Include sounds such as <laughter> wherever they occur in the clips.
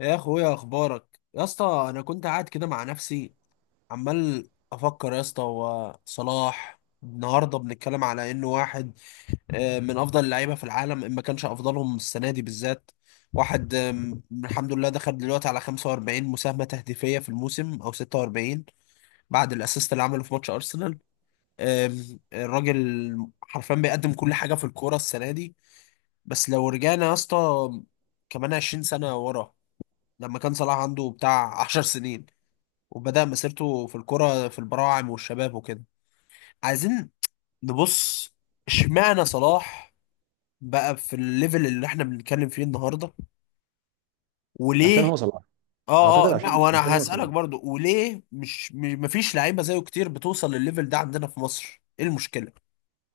يا اخويا، اخبارك يا اسطى؟ انا كنت قاعد كده مع نفسي عمال افكر يا اسطى، هو صلاح النهارده بنتكلم على انه واحد من افضل اللعيبه في العالم. ان ما كانش افضلهم السنه دي بالذات واحد، الحمد لله دخل دلوقتي على 45 مساهمه تهديفيه في الموسم او 46 بعد الاسيست اللي عمله في ماتش ارسنال. الراجل حرفيا بيقدم كل حاجه في الكوره السنه دي. بس لو رجعنا يا اسطى كمان 20 سنه ورا، لما كان صلاح عنده بتاع 10 سنين وبدأ مسيرته في الكرة في البراعم والشباب وكده، عايزين نبص، اشمعنى صلاح بقى في الليفل اللي احنا بنتكلم فيه النهارده، عشان وليه؟ هو صلاح. اه، اعتقد اه، عشان وانا هو صلاح. هسألك برضو، وليه مفيش لعيبة زيه كتير بتوصل للليفل ده عندنا في مصر؟ ايه المشكلة؟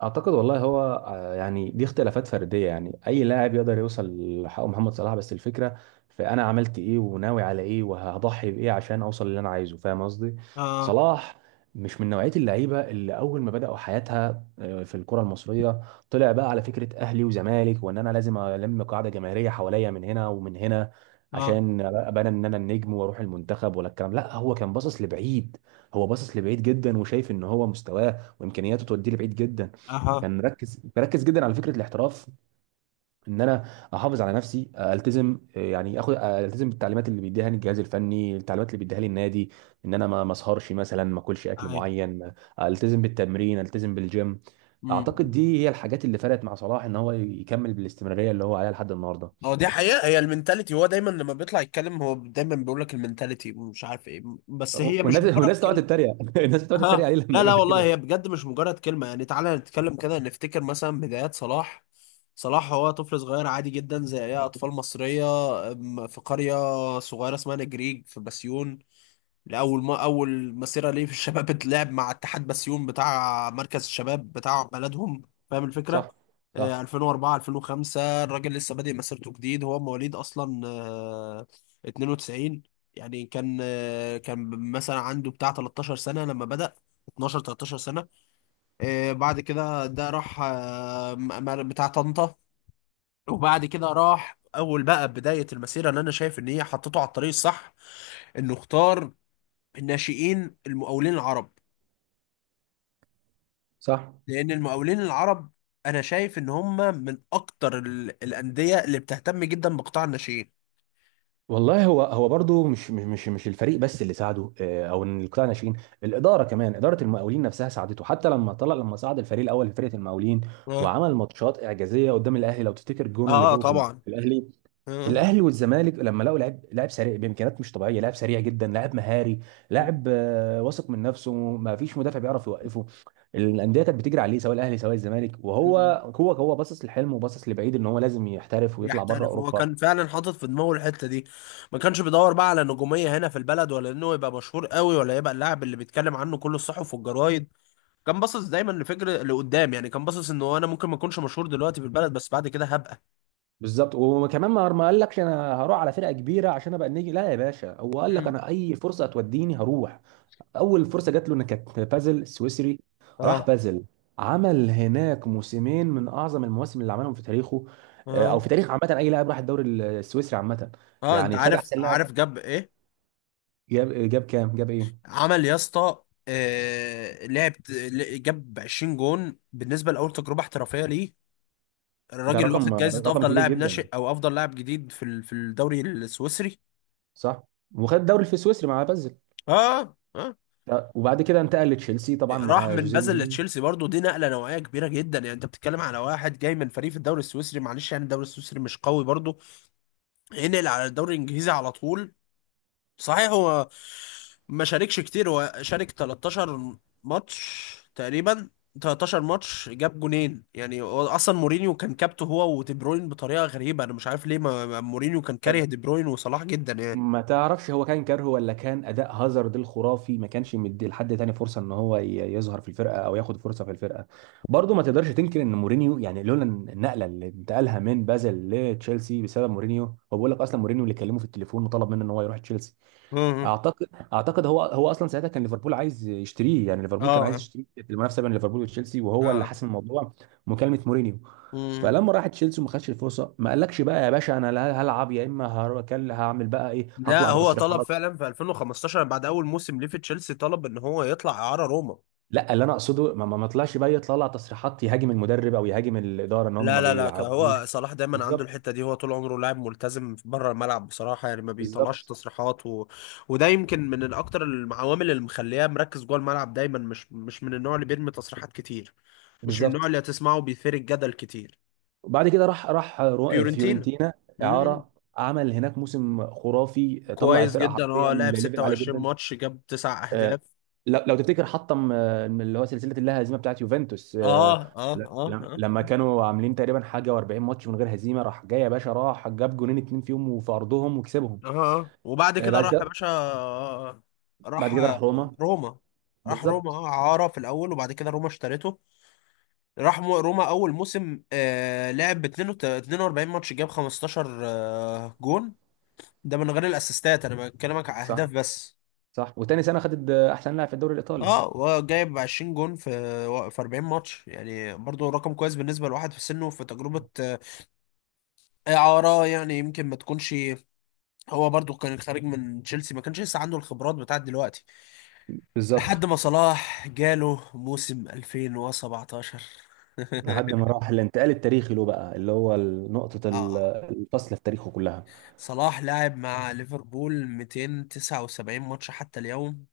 اعتقد والله هو، يعني دي اختلافات فرديه. يعني اي لاعب يقدر يوصل لحق محمد صلاح، بس الفكره في انا عملت ايه وناوي على ايه وهضحي بايه عشان اوصل اللي انا عايزه. فاهم قصدي؟ اه. صلاح مش من نوعيه اللعيبه اللي اول ما بداوا حياتها في الكره المصريه طلع بقى على فكره اهلي وزمالك، وان انا لازم الم قاعده جماهيريه حواليا من هنا ومن هنا اه. عشان ابقى انا، انا النجم واروح المنتخب، ولا الكلام. لا، هو كان باصص لبعيد. هو باصص لبعيد جدا، وشايف ان هو مستواه وامكانياته توديه لبعيد جدا. اها. كان مركز جدا على فكره الاحتراف، ان انا احافظ على نفسي، التزم، يعني اخد، التزم بالتعليمات اللي بيديها لي الجهاز الفني، التعليمات اللي بيديها لي النادي، ان انا ما اسهرش مثلا، ما اكلش اكل ايوه. معين، التزم بالتمرين، التزم بالجيم. اعتقد امم. دي هي الحاجات اللي فرقت مع صلاح، ان هو يكمل بالاستمراريه اللي هو عليها لحد النهارده. هو دي حقيقة، هي المنتاليتي. هو دايما لما بيطلع يتكلم هو دايما بيقول لك المنتاليتي ومش عارف ايه، بس هي مش والناس مجرد... والناس تقعد تتريق <laughs> الناس بتقعد تتريق ها، عليه لما لا لا، يقول لك والله كده. هي بجد مش مجرد كلمة. يعني تعالى نتكلم كده، نفتكر مثلا بدايات صلاح. صلاح هو طفل صغير عادي جدا زي أي أطفال مصرية، في قرية صغيرة اسمها نجريج في بسيون. اول ما اول مسيره ليه في الشباب <laughs> اتلعب مع اتحاد بسيون بتاع مركز الشباب بتاع بلدهم، فاهم الفكره؟ صح، آه. صح، 2004 2005 الراجل لسه بادئ مسيرته جديد. هو مواليد اصلا 92. يعني كان مثلا عنده بتاع 13 سنه لما بدأ، 12 13 سنه. آه، بعد كده ده راح بتاع طنطا. وبعد كده راح اول بقى بدايه المسيره اللي انا شايف ان هي حطته على الطريق الصح، انه اختار الناشئين المقاولين العرب. صح. لان المقاولين العرب انا شايف ان هم من اكتر الانديه اللي بتهتم جدا بقطاع الناشئين. والله هو برضه مش الفريق بس اللي ساعده، او ان القطاع الناشئين، الاداره كمان، اداره المقاولين نفسها ساعدته حتى لما طلع، لما صعد الفريق الاول في فرقه المقاولين، اه. وعمل ماتشات اعجازيه قدام الاهلي. لو تفتكر جونه اللي اه جابه في طبعا. في الاهلي. اه. الاهلي والزمالك لما لقوا لاعب سريع بامكانيات مش طبيعيه، لاعب سريع جدا، لاعب مهاري، لاعب واثق من نفسه، ما فيش مدافع بيعرف يوقفه. الانديه كانت بتجري عليه سواء الاهلي سواء الزمالك، وهو، مم. هو باصص لحلمه وباصص لبعيد، ان هو لازم يحترف ويطلع بره يحترف، هو اوروبا. كان فعلا حاطط في دماغه الحته دي. ما كانش بيدور بقى على نجوميه هنا في البلد، ولا انه يبقى مشهور قوي، ولا يبقى اللاعب اللي بيتكلم عنه كل الصحف والجرايد. كان باصص دايما لفكر لقدام، يعني كان باصص انه انا ممكن ما اكونش مشهور دلوقتي في البلد، بس بعد كده هبقى... بالظبط، وكمان ما قال لكش انا هروح على فرقه كبيره عشان ابقى النجم. لا يا باشا، هو قال لك مم. انا اي فرصه هتوديني هروح. اول فرصه جات له ان كانت بازل سويسري. راح اه. بازل، عمل هناك موسمين من اعظم المواسم اللي عملهم في تاريخه، او اه. في تاريخ عامه اي لاعب راح الدوري السويسري عامه. اه انت يعني خد عارف، احسن لاعب. عارف جاب ايه؟ جاب كام، جاب ايه؟ عمل يا اسطى، جاب 20 جون بالنسبه لاول تجربه احترافيه ليه. ده الراجل رقم، واخد جايزه رقم افضل كبير لاعب جدا. ناشئ او افضل لاعب جديد في في الدوري السويسري. صح، وخد الدوري في السويسري مع بازل. اه. اه. وبعد كده انتقل لتشيلسي طبعا راح مع من جوزيه بازل مورينيو. لتشيلسي، برضو دي نقله نوعيه كبيره جدا. يعني انت بتتكلم على واحد جاي من فريق في الدوري السويسري، معلش يعني الدوري السويسري مش قوي برضو، ينقل على الدوري الانجليزي على طول. صحيح، هو ما شاركش كتير، هو شارك 13 ماتش تقريبا. 13 ماتش جاب جونين، يعني هو اصلا مورينيو كان كابته هو ودي بروين بطريقه غريبه، انا مش عارف ليه، مورينيو كان كاره دي بروين وصلاح جدا يعني. ما تعرفش هو كان كارهه ولا كان اداء هازارد الخرافي ما كانش مدي لحد تاني فرصه ان هو يظهر في الفرقه او ياخد فرصه في الفرقه. برضه ما تقدرش تنكر ان مورينيو، يعني لولا النقله اللي انتقلها من بازل لتشيلسي بسبب مورينيو، هو بيقول لك اصلا مورينيو اللي كلمه في التليفون وطلب منه ان هو يروح تشيلسي. امم. اعتقد اعتقد هو اصلا ساعتها كان ليفربول عايز يشتريه. يعني ليفربول كان عايز اه. يشتريه في المنافسه بين ليفربول وتشيلسي، وهو اللي اه. حسم الموضوع، مكالمه مورينيو. امم. فلما راح تشيلسي وما خدش الفرصه، ما قالكش بقى يا باشا انا، لا هلعب يا اما هعمل بقى ايه، لا، هطلع هو طلب بتصريحات. فعلا في 2015 بعد اول موسم ليه في تشيلسي، طلب ان هو يطلع اعاره روما. لا، اللي انا اقصده ما طلعش بقى يطلع تصريحات يهاجم المدرب او يهاجم الاداره ان هم لا ما لا لا، بيلعبوش. هو صلاح دايما عنده بالظبط، الحته دي، هو طول عمره لاعب ملتزم بره الملعب بصراحه، يعني ما بيطلعش بالظبط، تصريحات و... وده يمكن من الاكتر العوامل اللي مخلياه مركز جوه الملعب دايما، مش من النوع اللي بيرمي تصريحات كتير، مش من النوع بالظبط. اللي هتسمعه بيثير الجدل كتير. وبعد كده راح فيورنتينا. فيورنتينا، مم. اعاره. عمل هناك موسم خرافي، طلع كويس الفرقه جدا، هو حرفيا لعب لليفل عالي 26 جدا. ماتش جاب تسع آه، اهداف لو تفتكر حطم، من اللي هو سلسله اللاهزيمه بتاعت يوفنتوس، اه. اه. اه. لما اه. كانوا عاملين تقريبا حاجه و40 ماتش من غير هزيمه، راح جاي يا باشا راح جاب جونين اتنين فيهم وفي ارضهم وكسبهم. اه. اه. وبعد آه، كده بعد راح يا كده باشا، راح بعد كده راح روما. روما. راح روما بالظبط. اه، عارة في الأول، وبعد كده روما اشترته. روما اول موسم لعب ب 42 ماتش، جاب 15 جون. ده من غير الاسيستات، انا بكلمك على اهداف صح، بس. صح. وتاني سنه خدت احسن لاعب في الدوري الايطالي. اه، وجايب 20 جون في 40 ماتش، يعني برضو رقم كويس بالنسبه لواحد في سنه في تجربه اعاره، يعني يمكن ما تكونش... هو برضو كان خارج من تشيلسي، ما كانش لسه عنده الخبرات بتاعت دلوقتي، بالظبط. لحد ما صلاح جاله موسم 2017. لحد <laughs> ما راح الانتقال التاريخي له بقى اللي هو، نقطه اه. الفصل في تاريخه كلها. صلاح لاعب مع ليفربول 279 ماتش حتى اليوم،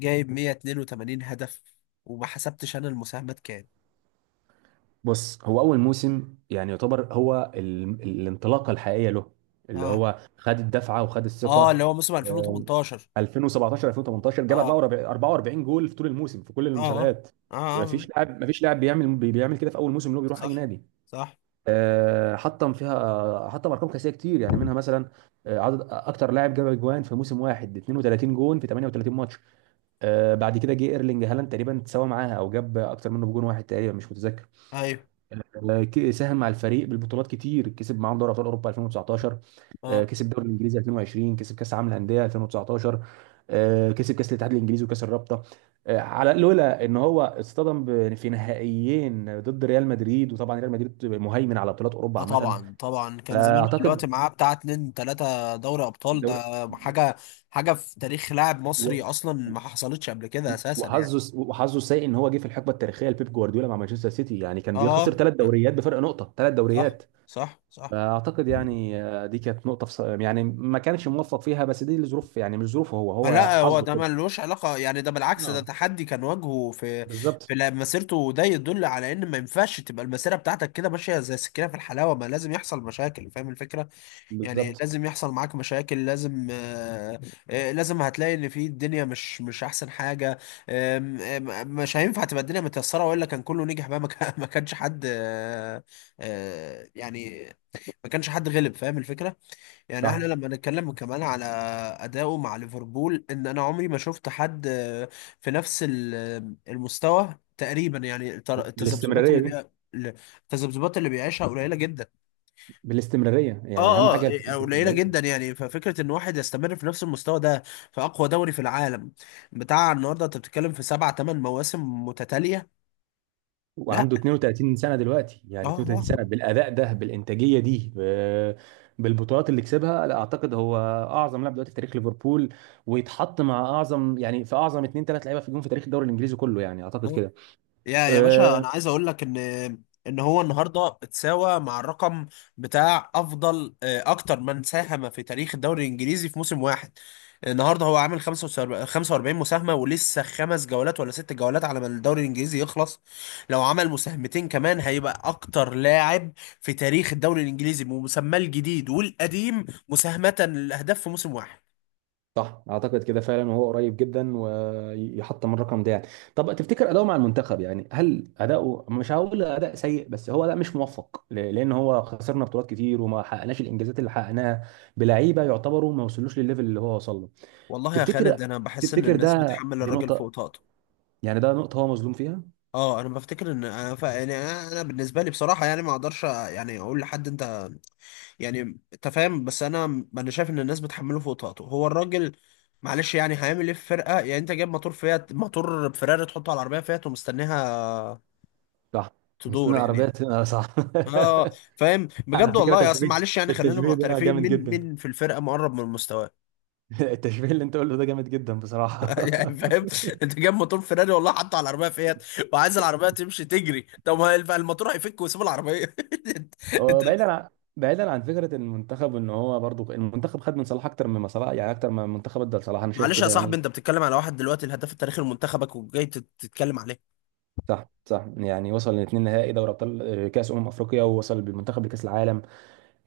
جايب 182 هدف، وما حسبتش انا المساهمات كام. بص، هو اول موسم يعني يعتبر هو الانطلاقه الحقيقيه له، اللي اه. هو خد الدفعه وخد اه، الثقه. اللي هو موسم آه، 2018. 2017 2018 جاب اه. 44 جول في طول الموسم في كل اه. اه. المسابقات. اه. آه. يعني آه. مفيش لاعب، مفيش لاعب بيعمل كده في اول موسم اللي هو بيروح صح. اي نادي. صح. حطم فيها، حطم ارقام قياسيه كتير يعني. منها مثلا عدد اكتر لاعب جاب اجوان في موسم واحد، 32 جون في 38 ماتش. بعد كده جه ايرلينج هالاند تقريبا تساوى معاها او جاب اكتر منه بجون واحد تقريبا، مش متذكر. ايوه. ساهم مع الفريق بالبطولات كتير، كسب معاهم دوري ابطال اوروبا 2019. اه. كسب الدوري الانجليزي 2020، كسب كاس العالم للانديه 2019. كسب كاس الاتحاد الانجليزي وكاس الرابطه. على، لولا ان هو اصطدم في نهائيين ضد ريال مدريد، وطبعا ريال مدريد مهيمن على بطولات اوروبا اه عامه. طبعا. طبعا كان زمان، دلوقتي فاعتقد معاه بتاع اتنين تلاتة دوري ابطال، الدوري ده حاجة، في تاريخ لاعب و- مصري اصلا ما حصلتش قبل كده اساسا يعني. وحظه السيء ان هو جه في الحقبه التاريخيه لبيب جوارديولا مع مانشستر سيتي. يعني كان بيخسر اه. ثلاث دوريات بفرق نقطه، ثلاث صح. دوريات. صح. صح. اعتقد يعني دي كانت نقطه في يعني ما كانش موفق فيها، بس دي الظروف يعني، مش ظروفه هو، هو لا، هو حظه ده كده. ملوش علاقة، يعني ده بالعكس، ده اه. تحدي كان واجهه في بالظبط، مسيرته، وده يدل على ان ما ينفعش تبقى المسيرة بتاعتك كده ماشية زي السكينة في الحلاوة، ما لازم يحصل مشاكل، فاهم الفكرة؟ يعني بالظبط. لازم يحصل معاك مشاكل، لازم آه آه لازم هتلاقي ان في الدنيا مش احسن حاجة. آم، آم، مش هينفع تبقى الدنيا متيسرة، والا كان كله نجح بقى، ما كان- ما كانش حد آه آه يعني ما كانش حد غلب، فاهم الفكرة؟ يعني احنا صح. لما نتكلم كمان على اداؤه مع ليفربول، ان انا عمري ما شفت حد في نفس المستوى تقريبا يعني، التذبذبات بالاستمراريه اللي دي بي... التذبذبات اللي بيعيشها قليله جدا. بالاستمراريه يعني اهم اه. حاجه فكره اه. قليله الاستمراريه. جدا، يعني ففكره ان واحد يستمر في نفس المستوى ده في اقوى دوري في العالم بتاع النهارده، انت بتتكلم في سبع ثمان مواسم متتاليه. لا. وعنده 32 سنه دلوقتي، يعني اه. اه. 32 سنه بالاداء ده، بالانتاجيه دي، بالبطولات اللي كسبها، لا، اعتقد هو اعظم لاعب دلوقتي في تاريخ ليفربول. ويتحط مع اعظم، يعني في اعظم اثنين، ثلاث لعيبه في الجون في تاريخ الدوري الانجليزي كله. يعني اعتقد آه. كده. يا باشا، آه، انا عايز اقول لك ان هو النهارده اتساوى مع الرقم بتاع افضل اكتر من ساهم في تاريخ الدوري الانجليزي في موسم واحد. النهارده هو عامل 45 45 مساهمه، ولسه 5 جولات ولا 6 جولات على ما الدوري الانجليزي يخلص. لو عمل مساهمتين كمان، هيبقى اكتر لاعب في تاريخ الدوري الانجليزي بمسماه الجديد والقديم مساهمه للاهداف في موسم واحد. صح، اعتقد كده فعلا، وهو قريب جدا ويحط من الرقم ده يعني. طب تفتكر اداؤه مع المنتخب، يعني هل اداؤه، مش هقول اداء سيء، بس هو اداء مش موفق؟ لان هو خسرنا بطولات كتير، وما حققناش الانجازات اللي حققناها بلعيبه يعتبروا ما وصلوش للليفل اللي هو وصل له. والله يا تفتكر خالد، انا بحس ان تفتكر الناس ده، بتحمل دي الراجل نقطه، فوق طاقته. يعني ده نقطه هو مظلوم فيها. اه، انا بفتكر ان انا ف... يعني انا بالنسبه لي بصراحه يعني ما اقدرش يعني اقول لحد انت، يعني انت فاهم، بس انا انا شايف ان الناس بتحمله فوق طاقته. هو الراجل معلش يعني هيعمل ايه في فرقه؟ يعني انت جايب موتور فيراري تحطه على العربيه فيات، ومستنيها صح، مستني تدور العربيه يعني. تنقل. صح. اه، فاهم <laughs> على بجد فكره والله، اصل معلش يعني خلينا التشبيه ده معترفين، جامد مين جدا. مين في الفرقه مقرب من مستواه؟ <laughs> التشبيه اللي انت قلته ده جامد جدا بصراحه. <laughs> يعني <laughs> فاهم، انت جايب موتور فيراري والله حاطه على العربيه فيات، وعايز العربيه تمشي تجري. طب ما الموتور هيفك ويسيب العربيه. هو <laughs> بعيدا عن فكره المنتخب، ان هو برضو المنتخب خد من صلاح اكتر مما صلاح يعني، اكتر ما المنتخب ادى لصلاح. انا شايف معلش يا كده صاحبي، يعني. انت بتتكلم على واحد دلوقتي الهداف التاريخي لمنتخبك، وجاي تتكلم عليه. صح، صح. يعني وصل لاثنين نهائي دوري ابطال، كاس افريقيا، ووصل بالمنتخب لكاس العالم.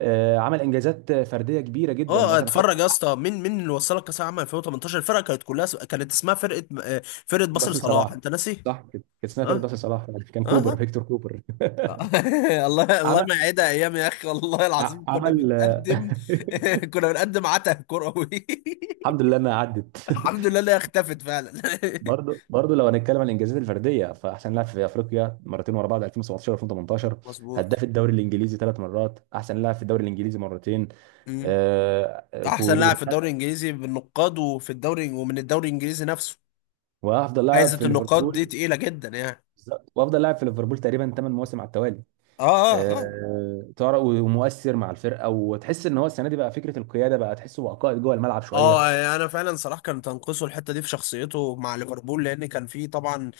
عمل انجازات فرديه كبيره جدا. اه، مثلا خد، اتفرج يا اسطى، مين مين اللي وصلك كاس العالم 2018؟ الفرقه كانت كلها كانت اسمها فرقه، فرقه باسل باص لصلاح. صلاح، انت ناسي؟ صح كده. كان اسمها فرقه اه. باص لصلاح. كان كوبر، اه. فيكتور كوبر. اه. <laughs> الله <laughs> الله، ما عمل يعيدها ايام يا اخي والله العظيم، كنا عمل. بنقدم <laughs> <laughs> كنا بنقدم عته كروي. <laughs> الحمد لله انها عدت. <laughs> الحمد لله انها اختفت فعلا. برضه لو هنتكلم عن الانجازات الفرديه، فاحسن لاعب في افريقيا مرتين ورا بعض 2017 و2018. <laughs> مظبوط. هداف الدوري الانجليزي ثلاث مرات، احسن لاعب في الدوري الانجليزي مرتين. امم. آه، ف- احسن لاعب في الدوري الانجليزي بالنقاد، وفي الدوري، ومن الدوري الانجليزي نفسه. وافضل لاعب جائزه في النقاد ليفربول. دي تقيله جدا يعني. بالظبط. وافضل لاعب في ليفربول تقريبا ثمان مواسم على التوالي. اه. اه. اه. تعرف، ومؤثر مع الفرقه، وتحس ان هو السنه دي بقى فكره القياده، بقى تحسه بقى قائد جوه الملعب شويه. اه. يعني انا فعلا صلاح كان تنقصه الحته دي في شخصيته مع ليفربول، لان كان فيه طبعا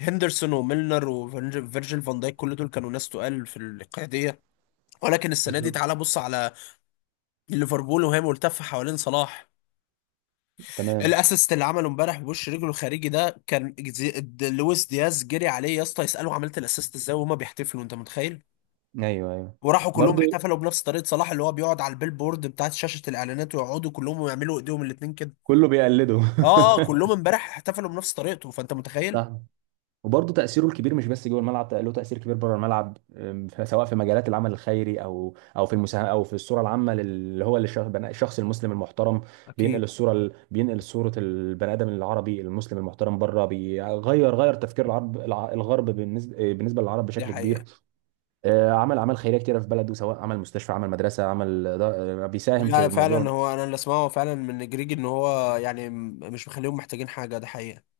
هندرسون وميلنر فيرجيل فان دايك، كل دول كانوا ناس تقال في القياديه. ولكن السنه دي بالظبط. تعالى بص على ليفربول وهي ملتفه حوالين صلاح. تمام. الاسيست اللي عمله امبارح بوش رجله الخارجي ده كان لويس دياز جري عليه يا اسطى يساله عملت الاسيست ازاي وهما بيحتفلوا، انت متخيل؟ ايوه، ايوه. وراحوا كلهم برضه احتفلوا بنفس طريقه صلاح، اللي هو بيقعد على البيلبورد بتاعت شاشه الاعلانات، ويقعدوا كلهم ويعملوا ايديهم الاتنين كده. كله بيقلده. اه. اه. كلهم <laughs> امبارح احتفلوا بنفس طريقته، فانت متخيل؟ صح. وبرضه تأثيره الكبير مش بس جوه الملعب، له تأثير كبير بره الملعب. سواء في مجالات العمل الخيري، او في المساهمة، او في الصورة العامة اللي هو بناء الشخص المسلم المحترم. اكيد. بينقل صورة البني آدم العربي المسلم المحترم بره، بيغير، غير تفكير العرب، الغرب بالنسبة للعرب دي بشكل كبير. حقيقة. عمل أعمال خيرية كتيرة في بلده، سواء عمل مستشفى، عمل مدرسة، عمل دا- آه، بيساهم لا، في موضوع. فعلا هو انا اللي اسمعه فعلا من جريج ان هو يعني مش مخليهم محتاجين حاجة، ده حقيقة.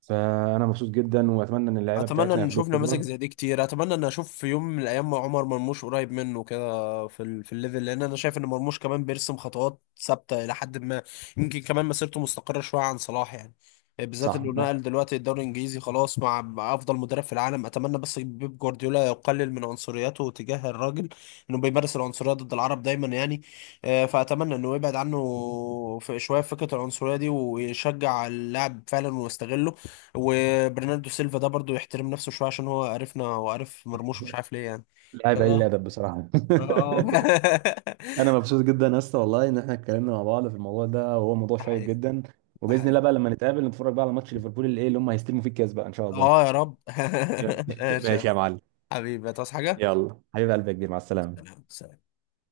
فأنا مبسوط جدا، وأتمنى إن اللعيبة اتمنى بتاعتنا ان نشوف ياخدوه نماذج قدوة. زي دي كتير، اتمنى ان اشوف في يوم من الايام عمر مرموش قريب منه كده في الليفل، لان انا شايف ان مرموش كمان بيرسم خطوات ثابته الى حد ما، يمكن كمان مسيرته مستقره شويه عن صلاح يعني، بالذات صح. انه نقل دلوقتي الدوري الانجليزي خلاص مع افضل مدرب في العالم. اتمنى بس بيب جوارديولا يقلل من عنصريته تجاه الراجل، انه بيمارس العنصريه ضد العرب دايما يعني، فاتمنى انه يبعد عنه في شويه فكره العنصريه دي، ويشجع اللاعب فعلا ويستغله. وبرناردو سيلفا ده برضو يحترم نفسه شويه، عشان هو عرفنا هو عارف مرموش، مش عارف ليه يعني. لاعب قليل اه. الأدب بصراحة. <laughs> اه. اه. <laughs> انا مبسوط جدا يا اسطى، والله ان احنا اتكلمنا مع بعض في الموضوع ده، وهو موضوع ده شيق حقيقي. جدا. ده وباذن الله حقيقي. بقى لما نتقابل نتفرج بقى على ماتش ليفربول اللي ايه اللي هم هيستلموا فيه الكاس بقى ان شاء الله. اه، يا رب. <laughs> <laughs> يا- ماشي يا ماشي يا معلم. حبيبي، هتعوز حاجه؟ يلا حبيب قلبي يا كبير، مع السلامه. سلام.